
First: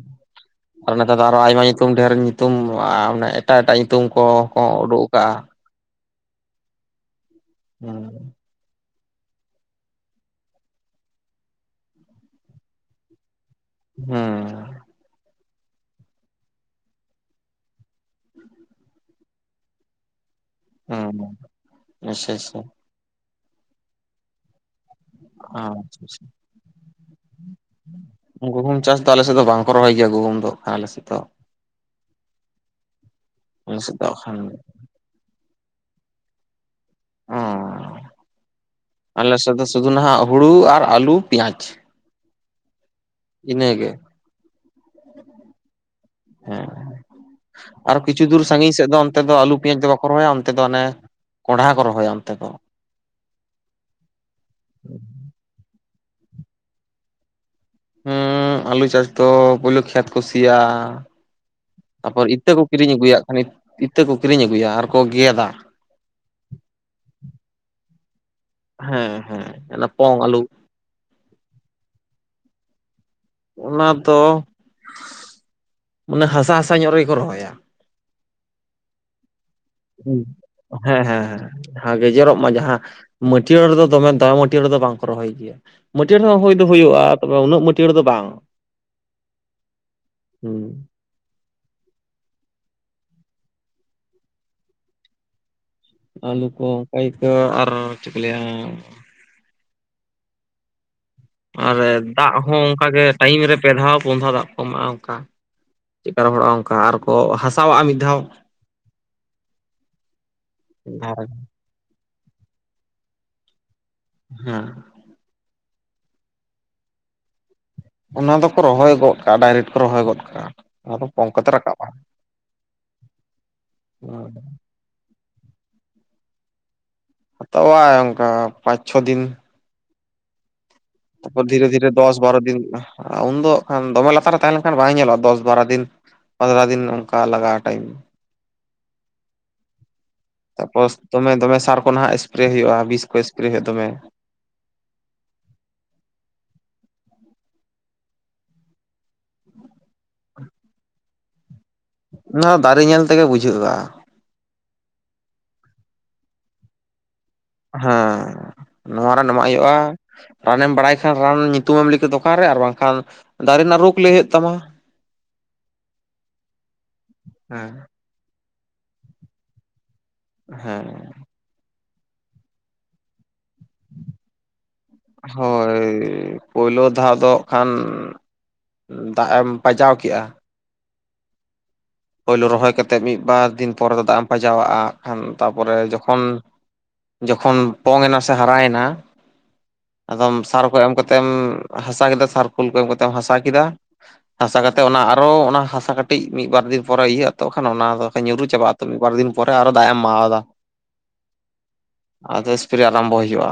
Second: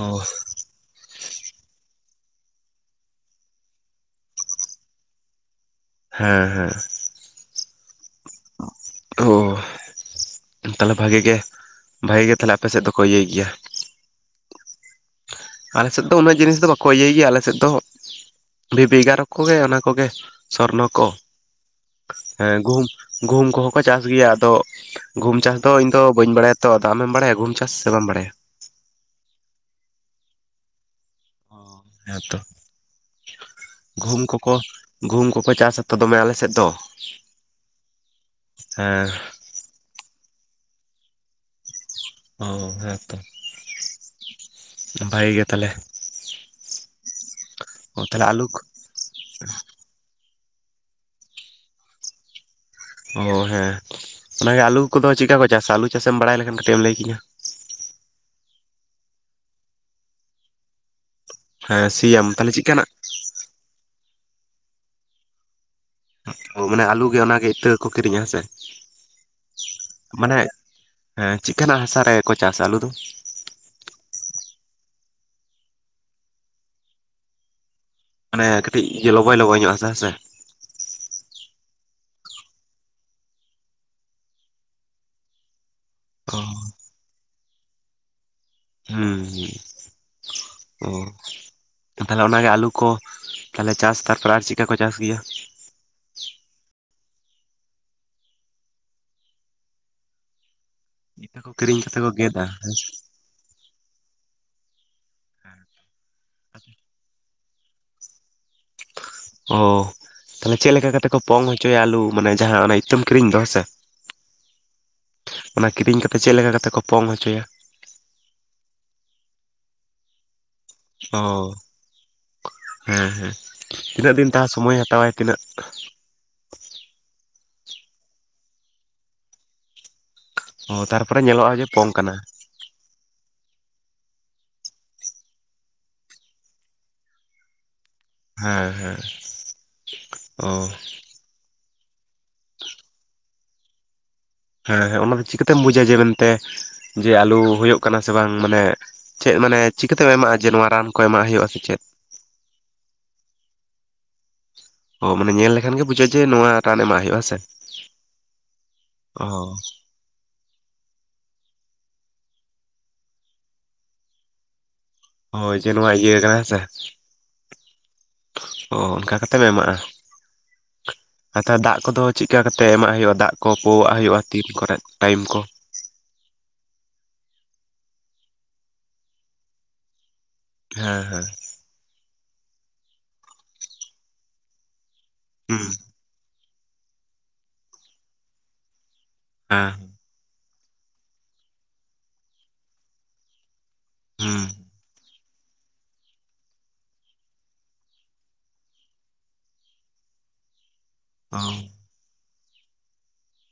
ᱟᱨ ᱱᱮᱛᱟᱨ ᱫᱚ ᱟᱨᱚ ᱟᱭᱢᱟ ᱧᱩᱛᱩᱢ ᱰᱷᱮᱨ ᱧᱩᱛᱩᱢ ᱢᱟᱱᱮ ᱮᱴᱟᱜ ᱮᱴᱟᱜ ᱧᱩᱛᱩᱢ ᱠᱚᱠᱚ ᱩᱰᱩᱠ ᱟᱠᱟᱜᱼᱟ᱾
ᱦᱮᱸ ᱦᱮᱸ
ᱦᱮᱸ
ᱚᱳ ᱛᱟᱞᱦᱮ ᱵᱷᱟᱜᱮ ᱜᱮ ᱵᱷᱟᱜᱮ ᱜᱮ ᱛᱟᱞᱦᱮ ᱟᱯᱮ ᱥᱮᱫ ᱫᱚᱠᱚ ᱤᱭᱟᱹᱭ ᱜᱮᱭᱟ᱾
ᱦᱮᱸ
ᱟᱞᱮ ᱥᱮᱫ ᱫᱚ ᱩᱱᱟᱹᱜ ᱡᱤᱱᱤᱥ ᱫᱚ ᱵᱟᱠᱚ ᱤᱭᱟᱹᱭ ᱜᱮᱭᱟ, ᱟᱞᱮ ᱥᱮᱫ ᱫᱚ ᱵᱷᱤᱵᱤ ᱜᱟᱨᱚ ᱠᱚᱜᱮ ᱚᱱᱟ ᱠᱚᱜᱮ ᱥᱚᱨᱱᱚ ᱠᱚ
ᱦᱩᱸ ᱟᱪᱪᱷᱟ
ᱦᱮᱸ
ᱟᱪᱪᱷᱟ
ᱜᱩᱦᱩᱢ ᱜᱩᱦᱩᱢ ᱠᱚᱦᱚᱸ ᱠᱚ ᱪᱟᱥ ᱜᱮᱭᱟ ᱟᱫᱚ ᱜᱩᱦᱩᱢ ᱪᱟᱥ ᱫᱚ ᱤᱧ
ᱟᱪᱪᱷᱟ
ᱫᱚ
ᱟᱪᱪᱷᱟ
ᱵᱟᱹᱧ ᱵᱟᱲᱟᱭᱟ ᱛᱚ ᱟᱢᱮᱢ ᱵᱟᱲᱟᱭᱟ ᱜᱩᱦᱩᱢ ᱪᱟᱥ ᱥᱮ ᱵᱟᱢ ᱵᱟᱲᱟᱭᱟ?
ᱜᱩᱦᱩᱢ ᱪᱟᱥ ᱫᱚ ᱟᱞᱮ ᱥᱮᱫ ᱫᱚ ᱵᱟᱝ ᱠᱚ ᱨᱚᱦᱚᱭ ᱜᱮᱭᱟ, ᱜᱩᱦᱩᱢ ᱫᱚ ᱠᱷᱟᱱ ᱟᱞᱮ ᱥᱮᱫ ᱫᱚ᱾
ᱦᱮᱸᱛᱚ
ᱟᱞᱮ ᱥᱮᱫ ᱫᱚ
ᱜᱩᱦᱩᱢ
ᱠᱷᱟᱱ
ᱠᱚᱠᱚ ᱜᱩᱦᱩᱢ ᱠᱚ ᱠᱚ ᱪᱟᱥᱟ ᱛᱚ ᱫᱚᱢᱮ ᱟᱞᱮ ᱥᱮᱫ ᱫᱚ᱾
ᱚ
ᱦᱮᱸ
ᱟᱞᱮ ᱥᱮᱫ ᱫᱚ ᱥᱩᱫᱩ ᱱᱟᱦᱟᱸᱜ ᱦᱩᱲᱩ ᱟᱨ ᱟᱹᱞᱩ ᱯᱮᱸᱭᱟᱡᱽ
ᱚ ᱦᱮᱸᱛᱚ᱾
ᱤᱱᱟ ᱜᱮ᱾
ᱵᱷᱟᱜᱮ ᱜᱮ ᱛᱟᱦᱞᱮ
ᱦᱮᱸ
ᱚ
ᱟᱨᱦᱚᱸ ᱠᱤᱪᱷᱩ
ᱛᱟᱦᱚᱞᱮ
ᱫᱩᱨ
ᱟᱹᱞᱩ
ᱥᱟᱺᱜᱤᱧ ᱥᱮᱫ ᱫᱚ ᱚᱱᱛᱮ ᱫᱚ ᱟᱹᱞᱩ ᱯᱮᱸᱭᱟᱡᱽ ᱫᱚ ᱵᱟᱠᱚ ᱨᱚᱦᱚᱭᱟ, ᱚᱱᱛᱮ ᱫᱚ ᱚᱱᱮ ᱠᱚᱸᱰᱷᱟ ᱠᱚ ᱨᱚᱦᱚᱭᱟ ᱚᱱᱛᱮ ᱫᱚ᱾
ᱚ ᱦᱮᱸ ᱚᱱᱟᱜᱮ ᱟᱹᱞᱩ ᱠᱚᱫᱚ ᱪᱤᱫᱠᱟ ᱠᱚ ᱪᱟᱥᱟ ᱟᱹᱞᱩ ᱪᱟᱥᱮᱢ ᱵᱟᱲᱟᱭ ᱞᱮᱠᱷᱟᱱ ᱠᱟᱹᱴᱤᱡ ᱮᱢ ᱞᱟᱹᱭ ᱠᱤᱧᱟᱹ᱾
ᱦᱩᱸ ᱟᱞᱩ ᱪᱟᱥ ᱫᱚ ᱯᱳᱭᱞᱳ ᱠᱷᱮᱛ ᱠᱚ ᱥᱤᱭᱟ᱾
ᱦᱮᱸ
ᱛᱟᱯᱚᱨ
ᱥᱤᱭᱟᱢ
ᱤᱛᱟᱹ
ᱛᱟᱦᱚᱞᱮ
ᱠᱚ
ᱪᱮᱫᱠᱟᱱᱟᱜ
ᱠᱤᱨᱤᱧ ᱟᱹᱜᱩᱭᱟ ᱠᱷᱟᱱ ᱤᱛᱟᱹ ᱠᱚ ᱠᱤᱨᱤᱧ ᱟᱹᱜᱩᱭᱟ ᱟᱨᱠᱚ ᱜᱮᱫᱟ᱾
ᱚ ᱢᱟᱱᱮ ᱟᱹᱞᱩ ᱜᱮ ᱚᱱᱟᱜᱮ ᱤᱛᱟᱹ ᱠᱚᱠᱚ ᱠᱤᱨᱤᱧᱟ ᱦᱮᱸ ᱥᱮ
ᱦᱮᱸ ᱦᱮᱸ ᱚᱱᱟ ᱯᱚᱝ
ᱢᱟᱱᱮ
ᱟᱹᱞᱩ᱾
ᱦᱮᱸ ᱪᱮᱫ ᱞᱮᱠᱟᱱᱟᱜ ᱦᱟᱥᱟ ᱨᱮᱠᱚ ᱪᱟᱥᱟ ᱟᱹᱞᱩ ᱫᱚ?
ᱚᱱᱟ ᱫᱚ ᱢᱟᱱᱮ ᱦᱟᱥᱟ ᱦᱟᱥᱟ ᱧᱚᱜ ᱨᱮᱜᱮᱠᱚ ᱨᱚᱦᱚᱭ-ᱟ᱾
ᱢᱟᱱᱮ ᱠᱟᱹᱴᱤᱡ ᱤᱭᱟ. ᱞᱚᱵᱚᱭ ᱞᱚᱜᱚᱭ ᱧᱚᱜ ᱦᱟᱥ
ᱦᱮᱸ ᱦᱮᱸ ᱦᱮᱸ ᱦᱮᱸ ᱜᱮᱡᱮᱨᱚᱜ ᱢᱟ ᱡᱟᱦᱟᱸ ᱢᱟᱹᱴᱭᱟᱹᱲ ᱨᱮᱫᱚ ᱫᱚᱢᱮ ᱫᱟ ᱢᱟᱹᱴᱭᱟᱹᱲ ᱨᱮᱫᱚ ᱵᱟᱝᱠᱚ ᱨᱚᱦᱚᱭ ᱜᱮᱭᱟ᱾ ᱢᱟᱹᱴᱭᱟᱹᱲ
ᱚ
ᱦᱚᱸ ᱦᱩᱭ ᱫᱚ ᱦᱩᱭᱩᱜ-ᱟ ᱛᱮ ᱩᱱᱟᱹᱜ ᱢᱟᱹᱴᱭᱟᱹᱲ ᱫᱚ ᱵᱟᱝ᱾
ᱦᱮᱸ
ᱦᱩᱸ
ᱦᱮᱸ ᱚ ᱛᱟᱦᱚᱞᱮ ᱚᱱᱟᱜᱮ ᱟᱹᱞᱩ ᱠᱚ ᱛᱟᱦᱚᱞᱮ ᱪᱟᱥ ᱛᱟᱨᱯᱚᱨᱮ ᱟᱨ ᱪᱤᱫᱠᱟ ᱠᱚ ᱪᱟᱥ ᱜᱮᱭᱟ?
ᱟᱹᱞᱩ ᱠᱚ ᱚᱱᱠᱟ ᱠᱚ ᱟᱨ ᱪᱮᱫ ᱠᱚ ᱞᱟᱹᱭᱟ᱾
ᱤᱛᱟᱹ ᱠᱚ
ᱟᱨ
ᱠᱤᱨᱤᱧ ᱠᱟᱛᱮ ᱠᱚ
ᱫᱟᱜ
ᱜᱮᱫᱟ
ᱦᱚᱸ
ᱦᱮᱸ ᱥᱮ?
ᱚᱱᱠᱟᱜᱮ ᱴᱟᱭᱤᱢ ᱨᱮ ᱯᱮ ᱫᱷᱟᱣ ᱯᱳᱱ ᱫᱷᱟᱣ ᱫᱟᱜ ᱠᱚ ᱮᱢᱟᱜ-ᱟ ᱚᱱᱠᱟ᱾ ᱪᱮᱫᱠᱟ ᱨᱚᱦᱚᱲᱚᱜᱼᱟ ᱚᱱᱠᱟ ᱟᱨᱠᱚ ᱦᱟᱥᱟᱣᱟᱜᱼᱟ ᱢᱤᱫ ᱫᱷᱟᱣ᱾
ᱚ ᱛᱟᱦᱚᱞᱮ ᱪᱮᱫ ᱞᱮᱠᱟ ᱠᱟᱛᱮ ᱠᱚ ᱯᱚᱝ ᱪᱚᱭᱟ ᱟᱹᱞᱩ ᱢᱟᱱᱮ ᱡᱟᱦᱟᱸ ᱚᱱᱟ ᱤᱛᱟᱹᱢ ᱠᱤᱨᱤᱧ ᱫᱚ ᱦᱮᱸ ᱥᱮ
ᱦᱮᱸ,
ᱚᱱᱟ ᱠᱤᱨᱤᱧ ᱠᱟᱛᱮ ᱪᱮᱜ ᱞᱮᱠᱟ ᱠᱟᱛᱮᱜ ᱠᱚ ᱯᱚᱝ ᱦᱚᱪᱚᱭᱟ?
ᱚᱱᱟ ᱫᱚᱠᱚ ᱨᱚᱦᱚᱭ ᱜᱚᱜ ᱠᱟᱜᱼᱟ, ᱰᱟᱭᱨᱮᱴ ᱠᱚ ᱨᱚᱦᱚᱭ ᱜᱚᱫ ᱠᱟᱜᱼᱟ᱾ ᱟᱫᱚ
ᱚ
ᱯᱚᱝ ᱠᱟᱛᱮ ᱨᱟᱠᱟᱵᱼᱟ
ᱦᱮᱸ-ᱦᱮᱸ, ᱛᱤᱱᱟᱹᱜ ᱫᱤᱱ ᱛᱟ ᱥᱚᱢᱚᱭᱮ ᱦᱟᱛᱟᱣᱟᱭ? ᱛᱤᱱᱟᱹᱜ?
ᱦᱟᱛᱟᱣᱟᱭ ᱚᱝᱠᱟ, ᱯᱟᱸᱪᱪᱷᱚ ᱫᱤᱱ᱾
ᱚ ᱛᱟᱨ
ᱛᱟᱯᱚᱨ ᱫᱷᱤᱨᱮ-ᱫᱷᱤᱨᱮ ᱫᱚᱥ ᱵᱟᱨᱚ ᱫᱤᱱᱼᱟᱦ᱾ ᱟ ᱩᱱᱫᱚ ᱟᱜ ᱠᱷᱟᱱ ᱫᱚᱢᱮ ᱞᱟᱛᱟᱨ ᱨᱮ ᱛᱟᱦᱮᱸ ᱞᱮᱝᱠᱷᱟᱱ ᱵᱟᱸ ᱧᱮᱞᱚᱜᱼᱟ, ᱫᱚᱥ ᱵᱟᱨᱟ ᱫᱤᱱ᱾ ᱯᱟᱸᱫᱽᱨᱟ ᱫᱤᱱ ᱚᱝᱠᱟ ᱞᱟᱜᱟᱜᱼᱟ ᱴᱟᱭᱤᱢ᱾
ᱦᱮᱸ, ᱦᱮᱸ! ᱚ
ᱛᱟᱯᱚᱥ ᱫᱚᱢᱮ-ᱫᱚᱢᱮ ᱥᱟᱨ ᱠᱚ ᱱᱟᱦᱟᱜ ᱮᱥᱯᱨᱮ ᱦᱩᱭᱩᱜᱼᱟ, ᱵᱤᱥ ᱠᱚ ᱮᱥᱯᱨᱮ ᱦᱩᱭᱩᱜᱼᱟ ᱫᱚᱢᱮ᱾
ᱦᱮᱸ, ᱦᱮᱸ, ᱚᱱᱟ ᱫᱚ ᱪᱤᱠᱟ. ᱛᱮᱹᱢ ᱵᱩᱡᱟ ᱡᱮ ᱢᱮᱱᱛᱮ, ᱡᱮ ᱟᱞᱩ ᱦᱩᱭᱩᱜ ᱠᱟᱱᱟ ᱥᱮ ᱵᱟᱝ ᱢᱟᱱᱮ ᱪᱮᱜ ᱢᱟᱱᱮ ᱪᱤᱠᱟᱹ ᱛᱮᱢ ᱮᱢᱟᱜᱼᱟ, ᱡᱮ ᱱᱚᱣᱟ ᱨᱟᱱ ᱠᱚ ᱮᱢᱟᱜ ᱦᱩᱭᱩᱜᱼᱟ ᱥᱮ ᱪᱮᱫ?
ᱱᱟ ᱫᱟᱨᱮ ᱧᱮᱞ ᱛᱮᱜᱮ ᱵᱩᱡᱷᱟᱹᱜᱼᱟ᱾
ᱚ ᱢᱟᱱᱮ ᱧᱮᱞ ᱞᱮᱠᱷᱟᱱ ᱜᱮ ᱵᱩᱡᱟᱹᱜ ᱡᱮ ᱱᱚᱣᱟ ᱨᱟᱱ ᱮᱢᱟᱜ ᱦᱩᱭᱩᱜ-ᱟ, ᱥᱮ!
ᱦᱮᱸ, ᱱᱚᱣᱟ ᱨᱟᱱ
ᱚ
ᱮᱢᱟᱜ ᱭᱩᱜᱼᱟ᱾ ᱨᱟᱱᱮᱢ ᱵᱟᱲᱟᱭ ᱠᱷᱟᱱ, ᱨᱟᱱ ᱧᱩᱛᱩᱢᱮᱢ ᱞᱟᱹᱭ ᱠᱮ ᱫᱚᱠᱟᱱ ᱨᱮ ᱟᱨ ᱵᱟᱝᱠᱷᱟᱱ ᱫᱟᱨᱮ ᱱᱟᱜ ᱨᱳᱜᱽ ᱞᱟᱹᱭ ᱦᱩᱭᱩᱜ ᱛᱟᱢᱟ᱾
ᱦᱳᱭ ᱡᱮ ᱱᱚᱣᱟ ᱤᱭᱟᱹ ᱠᱟᱱᱟ, ᱦᱮᱸ ᱥᱮ
ᱦᱮᱸ
ᱚ ᱚᱱᱠᱟ ᱠᱟᱛᱮᱢ ᱮᱢᱟᱜᱼᱟ᱾
ᱦᱮᱸ᱾
ᱟ‌ ᱛᱟ ᱫᱟᱜ ᱠᱚᱫᱚ ᱪᱤᱜᱠᱟ ᱠᱟᱛᱮᱜ ᱮᱢᱟᱜ ᱦᱩᱭᱩᱜᱼᱟ, ᱫᱟᱜ ᱠᱚ ᱯᱩᱣᱟᱜ ᱦᱩᱭᱩᱜᱼᱟ, ᱛᱤᱱ ᱠᱚᱨᱮ?
ᱦᱳᱭ᱾ ᱯᱩᱭᱞᱳ ᱫᱷᱟᱣ ᱫᱚ ᱟᱸᱜ ᱠᱷᱟᱱ ᱫᱟᱜ ᱮᱢ ᱯᱟᱡᱟᱣ ᱠᱮᱜᱼᱟ,
ᱦᱮᱸ, ᱦᱮᱸ᱾
ᱯᱳᱭᱞᱳ ᱨᱚᱦᱚᱭ ᱠᱟᱛᱮᱜ ᱢᱤᱫ ᱵᱟᱨ ᱫᱤᱱ ᱯᱚᱨᱮ ᱫᱚ ᱫᱟᱜ ᱮᱢ ᱯᱟᱡᱟᱣᱟᱜᱼᱟ, ᱟᱜ ᱠᱷᱟᱱ
ᱦᱩᱸ
ᱛᱟᱯᱚᱨᱮ ᱡᱚᱠ- -ᱠᱷᱚᱱ, ᱡᱚᱠᱷᱚᱱ ᱯᱚᱝᱮᱱᱟ ᱥᱮ ᱦᱟᱨᱟᱭᱮᱱᱟ,
ᱮᱸ,
ᱟᱫᱚᱢ ᱥᱟᱨ ᱠᱚ ᱮᱢ ᱠᱟᱛᱮᱢ ᱦᱟᱥᱟ ᱠᱮᱫᱟ, ᱥᱟᱨ ᱠᱩᱞ ᱠᱚ ᱮᱢ ᱠᱟᱛᱮᱢ ᱦᱟᱥᱟ ᱠᱮᱫᱟ᱾
ᱦᱩᱸ
ᱦᱟᱥᱟ ᱠᱟᱛᱮᱜ ᱚᱱᱟ, ᱟᱨᱚ ᱚᱱᱟ ᱦᱟᱥᱟ ᱠᱟᱹᱴᱤᱡ ᱢᱤᱜ ᱵᱟᱨ ᱫᱤᱱ ᱯᱚᱨᱮ ᱤᱭᱟᱹᱜ ᱟ ᱛᱚ, ᱠᱷᱟᱱ ᱚᱱᱟ ᱫᱚᱥᱮ ᱧᱩᱨᱩ ᱪᱟᱵᱟᱜᱼᱟ, ᱛᱚ ᱢᱤᱜ ᱵᱟᱨ ᱫᱤᱱ ᱯᱚᱨᱮ ᱟᱨᱚ ᱫᱟ ᱮᱢ ᱢᱟᱣᱫᱟ᱾
ᱟᱹᱣ,
ᱟᱫᱚ ᱮᱥᱯᱨᱮ ᱟᱨᱟᱢᱵᱚ ᱦᱩᱭᱩᱜᱼᱟ᱾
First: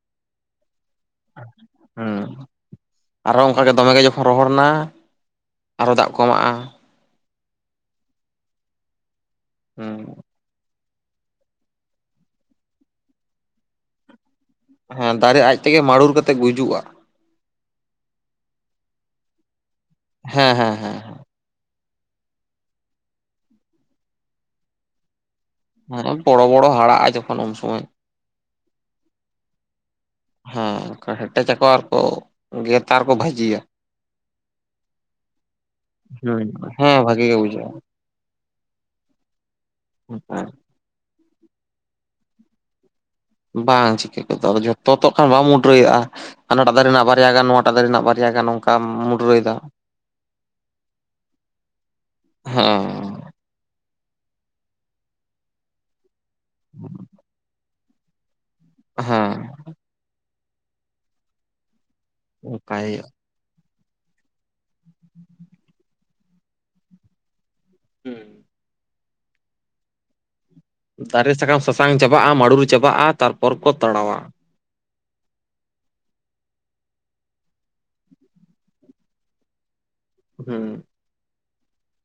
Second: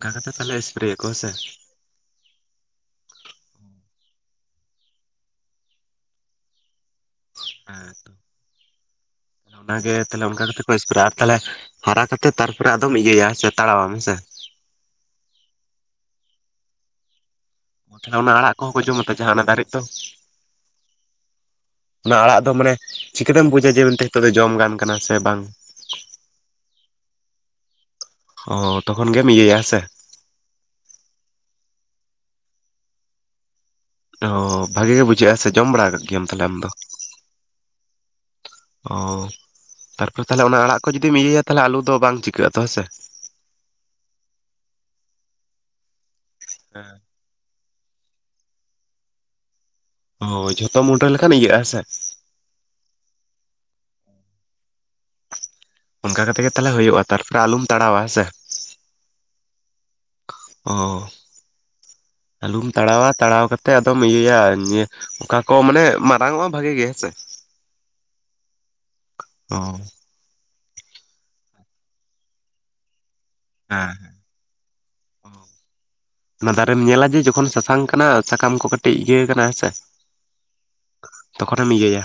ᱠᱟ ᱠᱟᱛᱮ ᱛᱟᱞᱮ ᱮᱥᱯᱨᱮ ᱭᱟᱠᱚ ᱦᱮ ᱥᱮ!
ᱦᱩᱸ᱾ ᱟᱨᱚ ᱚᱝᱠᱟᱜᱮ ᱫᱚᱢᱮ ᱜᱮ ᱡᱚᱠᱷᱚᱱ ᱨᱚᱦᱚᱲ ᱱᱟ, ᱟᱨᱚ ᱫᱟᱜ ᱠᱚ ᱮᱢᱟᱜᱼᱟ᱾
ᱦᱮᱸ, ᱛᱚ, ᱛᱟᱞᱮ ᱚᱱᱟᱜᱮ,
ᱦᱩᱸ
ᱛᱟᱞᱮ ᱚᱱᱠᱟ ᱠᱟᱛᱮᱫ ᱯᱩᱭᱤᱥᱯᱨᱮ ᱟᱨ ᱛᱟᱞᱮ ᱦᱟᱨᱟ ᱠᱟᱛᱮᱫ, ᱛᱟᱨᱯᱚᱨᱮ ᱟᱫᱚᱢ ᱤᱭᱟᱹᱭᱟ ᱦᱮ ᱥᱮ, ᱛᱟᱲᱟᱣᱟᱢ, ᱦᱮ ᱥᱮ!
ᱦᱮᱸ, ᱫᱟᱨᱮ ᱟᱡ ᱛᱮᱜᱮ ᱢᱟᱹᱲᱩᱨ ᱠᱟᱛᱮᱜ ᱜᱩᱡᱩᱜᱼᱟ᱾
ᱛᱷᱟᱞᱮ ᱚᱱᱟ ᱟᱲᱟᱜ ᱠᱚᱦᱚᱸ ᱠᱚ ᱡᱚᱢᱟᱛᱚ, ᱡᱟᱦᱟᱸ ᱚᱱᱟ ᱫᱟᱨᱮᱜ ᱫᱚ?
ᱦᱮᱸ, ᱦᱮᱸ, ᱦᱮᱸ᱾
ᱚᱱᱟ ᱟᱲᱟᱜ ᱫᱚ ᱢᱟᱱᱮ, ᱪᱤᱠᱟᱹᱛᱮᱢ ᱵᱩᱡᱟ, ᱡᱮ ᱢᱮᱱᱛᱮ ᱛᱳᱜ ᱫᱚ ᱡᱚᱢ ᱜᱟᱱ ᱠᱟᱱᱟ ᱥᱮ ᱵᱟᱝ?
ᱦᱮᱸ, ᱵᱚᱲᱚ-ᱵᱚᱲᱚ ᱦᱟᱲᱟᱜᱼᱟ, ᱡᱚᱠᱷᱚᱱ ᱩᱱ ᱥᱚᱢᱚᱭ᱾
ᱚ, ᱛᱚᱠᱷᱚᱱ ᱜᱮᱢ ᱤᱭᱟᱹᱭᱟ ᱦᱮ ᱥᱮ!
ᱦᱮᱸ, ᱠᱟ ᱦᱮᱴᱮᱪᱟᱠᱚ, ᱟᱨᱠᱚ ᱜᱮᱛᱟᱨᱠᱚ ᱵᱷᱟᱡᱤᱭᱟ᱾
ᱚ ᱵᱷᱟᱜᱤ ᱜᱮ ᱵᱩᱡᱷᱟᱹᱜ-ᱟ ᱥᱮ ᱡᱚᱢ ᱵᱟᱲᱟ ᱠᱟᱫ ᱜᱮᱭᱟᱢ ᱛᱟᱞᱦᱮ ᱟᱢ ᱫᱚ?
ᱵᱷᱟᱜᱮ ᱜᱮ ᱵᱩᱡᱷᱟᱜ-ᱟ᱾
ᱚᱻ ᱛᱟᱨᱯᱚᱨ ᱛᱟᱦᱞᱮ
ᱵᱩᱡᱷᱟᱹᱜᱼᱟ
ᱚᱱᱟ ᱟᱲᱟᱜ ᱠᱚ ᱡᱩᱫᱤᱢ ᱤᱭᱟᱹᱭᱟ ᱛᱟᱦᱞᱮ ᱟᱞᱩ ᱫᱚ ᱵᱟᱝ ᱪᱤᱠᱟᱹᱜ-ᱟ ᱛᱚ ᱦᱮᱸ ᱥᱮ?
ᱵᱟᱝ ᱪᱤᱠᱟᱹ ᱜᱚᱫᱚᱜ-ᱟ, ᱟᱫᱚ ᱡᱷᱚᱛᱛᱚ ᱛᱚ ᱠᱷᱟᱱ ᱵᱟᱢ ᱢᱩᱰᱨᱟᱹᱭᱟᱜ-ᱟ, ᱦᱟᱱᱟ ᱴᱟᱜ ᱫᱟᱨᱮ ᱨᱮᱱᱟᱜ ᱵᱟᱨ ᱵᱟᱨᱭᱟ ᱜᱟᱱ ᱱᱚᱣᱟ ᱴᱟ ᱫᱟᱨᱮ ᱨᱮᱱᱟᱜ ᱵᱟᱨᱭᱟ ᱜᱟᱱ ᱚᱱᱠᱟ ᱢᱩᱰᱨᱟᱹᱭᱫᱟ᱾
ᱦᱳᱭ, ᱡᱷᱚᱛᱚ ᱢᱩᱰᱨᱟᱹ ᱞᱮᱠᱷᱟᱱ ᱤᱭᱟᱹᱜ ᱦᱮᱸ ᱥᱮ᱾
ᱦᱩᱸ᱾
ᱚᱱᱠᱟ ᱠᱟᱛᱮᱜ ᱜᱮ ᱛᱟᱞᱦᱮ ᱦᱩᱭᱩᱜ-ᱟ ᱛᱟᱨᱯᱚᱨᱮ ᱟᱞᱩᱢ ᱛᱟᱲᱟᱣᱟ ᱦᱮᱸ ᱥᱮ᱾
ᱦᱮᱸ᱾
ᱚ, ᱟᱞᱩᱢ
ᱚᱱᱠᱟᱭ
ᱛᱟᱲᱟᱣᱟ᱾ ᱛᱟᱲᱟᱣ ᱠᱟᱛᱮᱫ ᱟᱫᱚᱢ ᱤᱭᱟᱹᱭᱟ ᱧᱮ ᱚᱠᱟ ᱠᱚ ᱢᱟᱱᱮ ᱢᱟᱨᱟᱝᱚᱜ-ᱟ ᱵᱷᱟᱜᱤ ᱜᱮ ᱦᱮᱸ ᱥᱮ᱾
ᱦᱩᱸ᱾
ᱚ᱾
ᱫᱟᱨᱮ ᱥᱟᱠᱟᱢ ᱥᱟᱥᱟᱝ ᱪᱟᱵᱟᱜ-ᱟ, ᱢᱟᱹᱨᱩᱲ ᱪᱟᱵᱟᱜ-ᱟ ᱛᱟᱨᱯᱚᱨ ᱠᱚ
ᱦᱮᱸ
ᱛᱟᱲᱟᱣᱟ᱾
ᱚᱱᱟ ᱫᱟᱨᱮᱢ ᱧᱮᱞᱟ ᱡᱮ ᱡᱚᱠᱷᱚᱱ ᱥᱟᱥᱟᱝ ᱠᱟᱱᱟ, ᱥᱟᱠᱟᱢ ᱠᱚ ᱠᱟᱹᱴᱤᱡ ᱤᱭᱟᱹ ᱠᱟᱱᱟ ᱦᱮᱸ ᱥᱮ᱾
ᱦᱩᱸ᱾
ᱡᱚᱠᱷᱚᱱᱮᱢ ᱤᱭᱟᱹᱭᱟ᱾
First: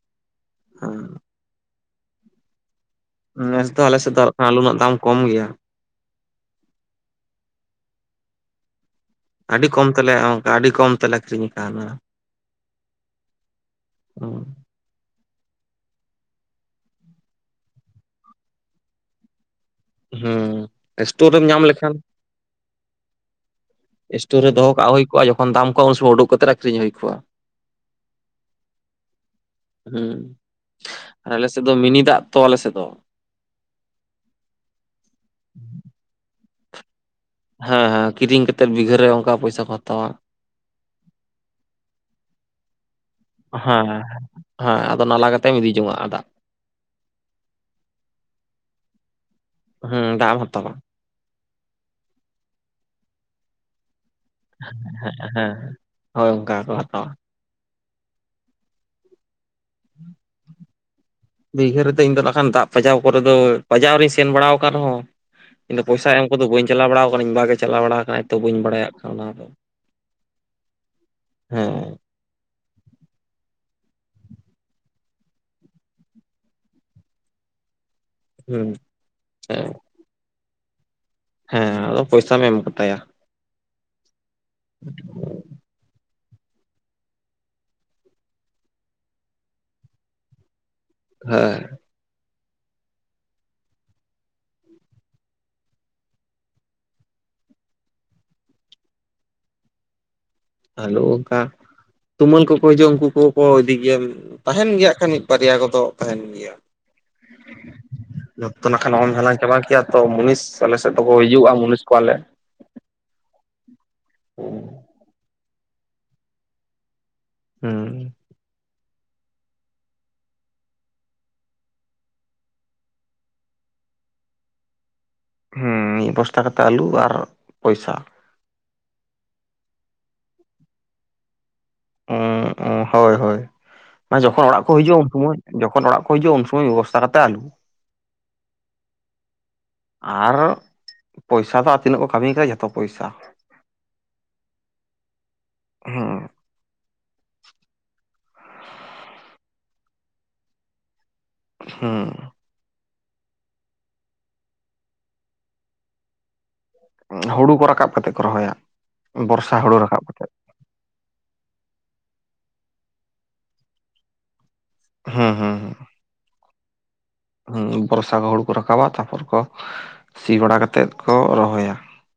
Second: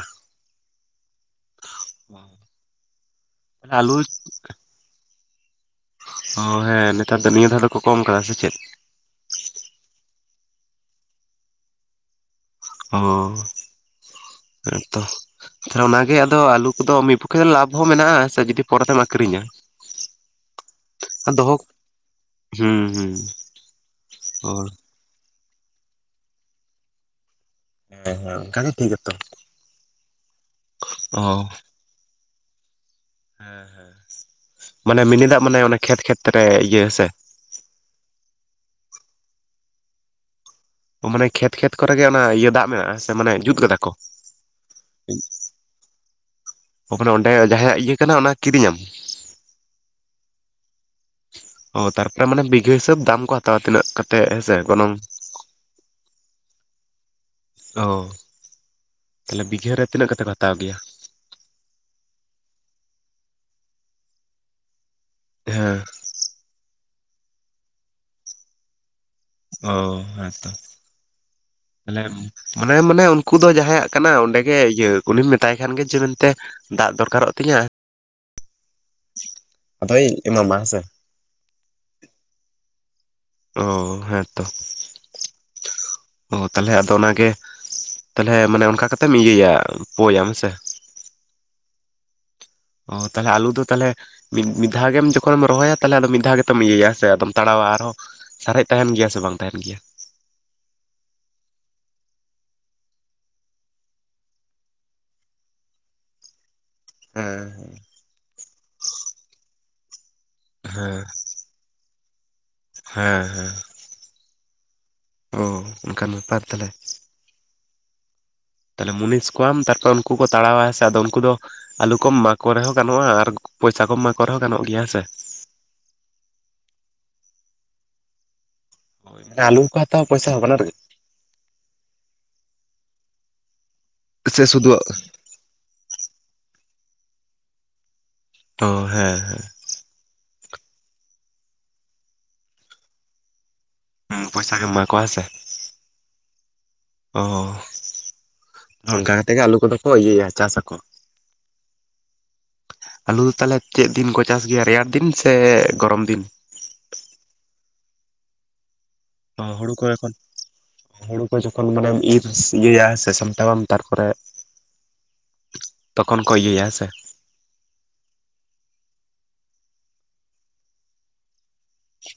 ᱦᱩᱸ᱾
[unintelligible]
ᱱᱮᱥ ᱫᱚ
ᱟᱞᱩ
ᱟᱞᱮ ᱥᱮᱫ ᱫᱚ ᱟᱞᱩ ᱨᱮᱱᱟᱜ ᱫᱟᱢ ᱠᱚᱢ ᱜᱮᱭᱟ᱾
ᱚ ᱦᱮᱸ, ᱱᱮᱛᱟᱨ ᱫᱚ ᱱᱤᱭᱟᱹ ᱫᱷᱟᱣ ᱫᱚ ᱠᱚ ᱠᱚᱢ ᱠᱟᱫᱟ ᱥᱮ ᱪᱮᱫ?
ᱟᱹᱰᱤ ᱠᱚᱢ ᱛᱮᱞᱮ ᱚᱱᱠᱟ, ᱟᱹᱰᱤ ᱠᱚᱢ ᱛᱮᱞᱮ ᱟᱹᱠᱷᱨᱤᱧ ᱠᱟᱣᱱᱟ᱾
ᱚ, ᱦᱮᱸᱛᱚ᱾ ᱛᱟᱦᱞᱮ ᱚᱱᱟ ᱜᱮ ᱟᱫᱚ ᱟᱞᱩ ᱠᱚᱫᱚ ᱢᱤᱫ ᱯᱚᱠᱠᱷᱮ ᱫᱚ ᱞᱟᱵᱽ ᱦᱚᱸ ᱢᱮᱱᱟᱜ-ᱟ ᱥᱮ ᱡᱩᱫᱤ ᱯᱚᱨᱮ ᱛᱮᱢ ᱟᱠᱷᱨᱤᱧᱟ᱾
ᱦᱩᱸ, ᱥᱴᱳᱨ ᱨᱮᱢ
ᱫᱚᱦᱚ
ᱧᱟᱢ ᱞᱮᱠᱷᱟᱱ᱾
ᱦᱩᱸ ᱦᱩᱸ᱾
ᱥᱴᱳᱨ ᱨᱮ
ᱦᱳᱭ
ᱫᱚᱦᱚ ᱠᱟᱜ ᱦᱩᱭ ᱠᱚᱜ-ᱟ ᱡᱚᱠᱷᱚᱱ ᱫᱟᱢ ᱠᱚᱜ-ᱟ ᱩᱱ ᱥᱚᱢᱚᱭ ᱩᱰᱩᱠ ᱠᱟᱛᱮᱫ ᱟᱠᱷᱨᱤᱧ ᱦᱩᱭ ᱠᱚᱜ-ᱟ᱾
ᱦᱮᱸ ᱦᱮᱸ ᱚᱱᱠᱟ ᱜᱮ ᱴᱷᱤᱠ ᱟᱛᱚ
ᱦᱩᱸ,
ᱚ
ᱟᱨ ᱟᱞᱮ ᱥᱮᱫ ᱫᱚ ᱢᱤᱱᱤ ᱫᱟᱜ ᱛᱚ ᱟᱞᱮ ᱥᱮᱫ ᱫᱚ᱾
ᱢᱟᱱᱮ ᱢᱤᱱᱤ ᱫᱟᱜ ᱢᱟᱱᱮ ᱚᱱᱮ ᱠᱷᱮᱛ ᱠᱷᱮᱛ ᱨᱮ ᱤᱭᱟᱹ ᱦᱮᱸ ᱥᱮ?
ᱦᱮᱸ ᱦᱮᱸ ᱠᱤᱨᱤᱧ ᱠᱟᱛᱮᱫ ᱵᱤᱜᱷᱟᱹ ᱨᱮ ᱚᱝᱠᱟ ᱯᱚᱭᱥᱟ ᱠᱚ ᱦᱟᱛᱟᱣᱟ᱾
ᱢᱟᱱᱮ ᱠᱷᱮᱛ ᱠᱷᱮᱛ ᱠᱚᱨᱮ ᱜᱮ ᱚᱱᱟ ᱤᱭᱟᱹ ᱫᱟᱜ ᱢᱮᱱᱟᱜ-ᱟ?
ᱦᱮᱸ ᱦᱮᱸ ᱦᱮᱸ, ᱦᱮᱸ ᱟᱫᱚ ᱱᱟᱞᱟ ᱠᱟᱛᱮᱜ ᱮᱢ ᱤᱫᱤ ᱡᱚᱝᱟᱜ-ᱟ ᱫᱟᱜ᱾
ᱟᱨ ᱛᱟᱞᱦᱮ ᱚᱸᱰᱮ ᱡᱟᱦᱟᱸᱭᱟᱜ ᱤᱭᱟᱹ ᱠᱟᱱᱟ ᱚᱱᱟ ᱠᱤᱨᱤᱧᱟᱢ?
ᱦᱩᱸ, ᱫᱟᱜ-ᱮᱢ ᱦᱟᱛᱟᱣᱟᱢ᱾
ᱚ, ᱛᱟᱨᱯᱚᱨᱮ ᱢᱟᱱᱮ ᱵᱤᱜᱷᱟᱹ ᱦᱤᱥᱟᱹᱵᱽ ᱫᱟᱢ ᱠᱚ ᱦᱟᱛᱟᱣᱟ ᱛᱤᱱᱟᱹᱜ ᱠᱟ
ᱦᱮᱸ ᱦᱮᱸ ᱦᱮᱸ, ᱦᱳᱭ ᱚᱝᱠᱟ ᱜᱮᱠᱚ ᱦᱟᱛᱟᱣᱟ᱾
ᱚ᱾ ᱛᱟᱞᱦᱮ ᱵᱤᱜᱷᱟᱹ ᱨᱮ ᱛᱤᱱᱟᱹᱜ ᱠᱟᱛᱮᱜ ᱠᱚ ᱦᱟᱛᱟᱣ ᱜᱮᱭᱟ?
ᱵᱤᱜᱷᱟᱹ ᱨᱮᱫᱚ ᱤᱧ ᱫᱚ ᱱᱟᱜ ᱠᱷᱟᱱ ᱫᱟᱜ ᱯᱟᱡᱟᱣ ᱠᱚᱨᱮ ᱫᱚ, ᱯᱟᱡᱟᱣ ᱨᱤᱧ ᱥᱮᱱ ᱵᱟᱲᱟᱣ ᱠᱟᱱ ᱨᱮᱦᱚᱸ
ᱦᱮᱸ
ᱢᱟᱱᱮ ᱯᱚᱭᱥᱟ ᱮᱢ ᱠᱚᱫᱚ ᱵᱟᱹᱧ ᱪᱟᱞᱟᱣ ᱵᱟᱲᱟᱣ ᱠᱟᱱᱟᱹᱧ, ᱤᱧ ᱵᱟ ᱜᱮ ᱪᱟᱞᱟᱣ ᱵᱟᱲᱟ ᱠᱟᱱᱟᱭ ᱛᱚ ᱵᱟᱹᱧ ᱵᱟᱲᱟᱭᱟ᱾
ᱚ, ᱦᱮᱸᱛᱚ
ᱦᱮᱸ
ᱢᱟᱱᱮ ᱢᱟᱱᱮ ᱢᱟᱱᱮ ᱩᱱᱠᱩ ᱫᱚ ᱡᱟᱦᱟᱸᱭᱟᱜ ᱠᱟᱱᱟ ᱚᱸᱰᱮᱜᱮ ᱤᱭᱟᱹ ᱩᱱᱤᱢ ᱢᱮᱛᱟᱭ ᱠᱷᱟᱱ ᱜᱮ ᱡᱮ ᱢᱮᱱᱛᱮ ᱫᱟᱜ ᱫᱚᱨᱠᱟᱨᱚᱜ ᱛᱤᱧᱟᱹ᱾
ᱦᱩᱸ, ᱦᱮᱸ᱾
ᱛᱚᱭ ᱮᱢᱟᱢᱟ ᱦᱮᱸᱥᱮ,
ᱦᱮᱸ ᱦᱮᱸ ᱟᱫᱚ ᱯᱚᱭᱥᱟᱢ ᱮᱢ ᱠᱟᱛᱟᱭᱟ᱾
ᱚ ᱦᱮᱸ ᱛᱚ,
[inaudible]
ᱚ ᱛᱟᱦᱞᱮ ᱟᱫᱚ ᱚᱱᱟᱜᱮ, ᱛᱟᱦᱚᱞᱮ ᱢᱟᱱᱮ ᱚᱱᱠᱟ ᱠᱟᱛᱮᱢ ᱤᱭᱟᱹᱭᱟ ᱯᱳᱭᱟᱢ ᱦᱮᱸᱥᱮ,
ᱦᱮᱸ᱾
ᱚ ᱛᱟᱦᱚᱞᱮ ᱟᱞᱩ ᱫᱚ ᱛᱟᱦᱚᱞᱮ, ᱢᱤᱫ ᱢᱤᱫ ᱫᱷᱟᱣ ᱜᱮᱢ ᱡᱚᱠᱷᱚᱱᱮᱢ ᱨᱚᱦᱚᱭᱟ ᱛᱟᱦᱚᱞᱮ ᱟᱫᱚ ᱢᱤᱫ ᱫᱷᱟᱣ ᱜᱮᱛᱚᱢ ᱤᱭᱟᱹᱭᱟ ᱦᱮᱸᱥᱮ ᱟᱫᱚᱢ ᱛᱟᱲᱟᱣᱟ ᱟᱨᱦᱚᱸ, ᱥᱟᱨᱮᱜ ᱛᱟᱦᱮᱱ ᱜᱮᱭᱟ ᱥᱮ ᱵᱟᱝ ᱛᱟᱦᱮᱱ ᱜᱮᱭᱟ?
ᱟᱞᱳ ᱚᱱᱠᱟ, ᱛᱩᱢᱟᱹᱞ ᱠᱚᱠᱚ ᱦᱤᱡᱩᱜᱼᱟ ᱩᱝᱠᱩ ᱠᱚᱠᱚ ᱤᱫᱤ ᱜᱮᱭᱟ ᱛᱟᱦᱮᱱ ᱜᱮᱭᱟ ᱦᱟᱸᱜ ᱠᱷᱟᱱ ᱢᱤᱫ ᱵᱟᱨᱭᱟ ᱠᱚᱫᱚ ᱛᱟᱦᱮᱱ ᱜᱮᱭᱟ᱾
ᱦᱮᱸ
ᱡᱚᱛᱛᱚ ᱱᱟᱠᱷᱟᱱ ᱚᱦᱚᱢ ᱦᱟᱞᱟᱝ ᱪᱟᱵᱟ ᱠᱮᱭᱟ ᱛᱚ ᱢᱩᱱᱤᱥ, ᱥᱟᱞᱮᱥᱮᱫ
ᱦᱮᱸ ᱦᱮᱸ
ᱛᱮᱠᱚ ᱦᱤᱡᱩᱜᱼᱟ ᱢᱩᱱᱤᱥ ᱠᱚᱣᱟᱞᱮ,
ᱦᱮᱸ ᱦᱮᱸ,
[inaudible]
ᱚ ᱚᱱᱠᱟᱱ ᱵᱮᱯᱟᱨ ᱛᱟᱦᱚᱞᱮ᱾
ᱦᱩᱸ,
ᱛᱟᱦᱚᱞᱮ ᱢᱩᱱᱤᱥ ᱠᱚᱣᱟᱢ ᱛᱟᱨᱯᱚᱨᱮ ᱩᱱᱠᱩ ᱠᱚ ᱛᱟᱲᱟᱣᱟ ᱦᱮᱸᱥᱮ ᱟᱫᱚ ᱩᱱᱠᱩ ᱫᱚ, ᱟᱞᱩ ᱠᱚᱢ ᱮᱢᱟ ᱠᱚ ᱨᱮᱦᱚᱸ ᱜᱟᱱᱚᱜᱼᱟ ᱟᱨ ᱯᱚᱭᱥᱟ ᱠᱚᱢ ᱮᱢᱟ ᱠᱚ ᱨᱮᱦᱚᱸ ᱜᱟᱱᱚᱜ ᱜᱮᱭᱟ ᱦᱮᱸ ᱥᱮ᱾
ᱦᱮᱸ ᱢᱤᱜ ᱵᱚᱥᱛᱟ ᱠᱟᱛᱮᱜ ᱟᱞᱩ ᱟᱨ ᱯᱚᱭᱥᱟ᱾
ᱦᱮᱸ ᱟᱞᱩ ᱠᱚ ᱦᱟᱛᱟᱣᱟ ᱯᱚᱭᱥᱟ ᱦᱚᱸ ᱵᱟᱱᱟᱨ ᱜᱮ,
ᱩᱸ ᱩ ᱦᱳᱭ ᱦᱳᱭ ᱢᱟᱱᱮ ᱡᱚᱠᱷᱚᱱ
ᱥᱮ
ᱚᱲᱟᱜ ᱠᱚ
ᱥᱩᱫᱩ
ᱦᱤᱡᱩᱜᱼᱟ ᱩᱱ ᱥᱚᱢᱚᱭ, ᱡᱚᱠᱷᱚᱱ ᱚᱲᱟᱜ ᱠᱚ ᱦᱤᱡᱩᱜᱼᱟ ᱩᱱ ᱥᱚᱢᱚᱭ ᱢᱤᱜ ᱵᱚᱥᱛᱟ ᱠᱟᱛᱮᱜ ᱟᱞᱩ,
ᱛᱚ ᱦᱮᱸ ᱦᱮᱸ᱾
ᱟᱨ ᱯᱚᱭᱥᱟ ᱫᱚ ᱟᱨ ᱛᱤᱱᱟᱹᱜ ᱠᱚ ᱠᱟᱹᱢᱤ ᱠᱟᱫᱟ ᱡᱷᱚᱛᱚ ᱯᱚᱭᱥᱟ᱾
ᱦᱩᱸ ᱯᱚᱭᱥᱟ ᱜᱮᱢ ᱮᱢᱟᱠᱚᱣᱟ ᱦᱮᱸᱥᱮ᱾
ᱦᱩᱸ
ᱚ ᱚᱱᱠᱟ ᱠᱟᱛᱮ ᱜᱮ ᱟᱞᱩ ᱠᱚᱫᱚ ᱠᱚ ᱤᱭᱟᱹᱭᱟ ᱪᱟᱥ ᱟᱠᱚ,
ᱦᱩᱸ,
ᱟᱞᱩ ᱫᱚ ᱛᱟᱦᱚᱞᱮ ᱪᱮᱜ ᱫᱤᱱ ᱠᱚ ᱪᱟᱥ ᱜᱮᱭᱟ ᱨᱮᱭᱟᱲ ᱫᱤᱱ ᱥᱮ ᱜᱚᱨᱚᱢ ᱫᱤᱱ?
ᱩᱸ ᱦᱩᱲᱩ ᱠᱚ ᱨᱟᱠᱟᱵ ᱠᱟᱛᱮᱜ ᱠᱚ ᱨᱚᱦᱚᱭᱟ᱾
ᱚ
ᱵᱚᱨᱥᱟ
ᱦᱩᱲᱩ ᱠᱚ
ᱨᱟᱠᱟᱵ
ᱮᱠᱷᱚᱱ,
ᱠᱟᱛᱮᱜ
ᱦᱩᱲᱩ ᱠᱚ ᱡᱚᱠᱷᱚᱱ ᱢᱟᱱᱮᱢ ᱤᱨ ᱤᱭᱟᱹᱭᱟ ᱥᱮ ᱥᱟᱢᱴᱟᱣᱟᱢ ᱛᱟᱨᱯᱚᱨᱮ,
ᱦᱮᱸ ᱦᱮᱸ ᱦᱮᱸ᱾
ᱛᱚᱠᱷᱚᱱ ᱠᱚ ᱤᱭᱟᱹᱭᱟ ᱦᱮᱸ ᱥᱮ᱾
ᱦᱩᱸ ᱵᱚᱨᱥᱟ ᱠᱚ ᱦᱩᱲᱩ ᱠᱚ ᱨᱟᱠᱟᱵᱟ ᱛᱟᱯᱚᱨ ᱠᱚ ᱥᱤ ᱵᱟᱲᱟ ᱠᱟᱛᱮᱜ ᱠᱚ ᱨᱚᱦᱚᱭᱟ᱾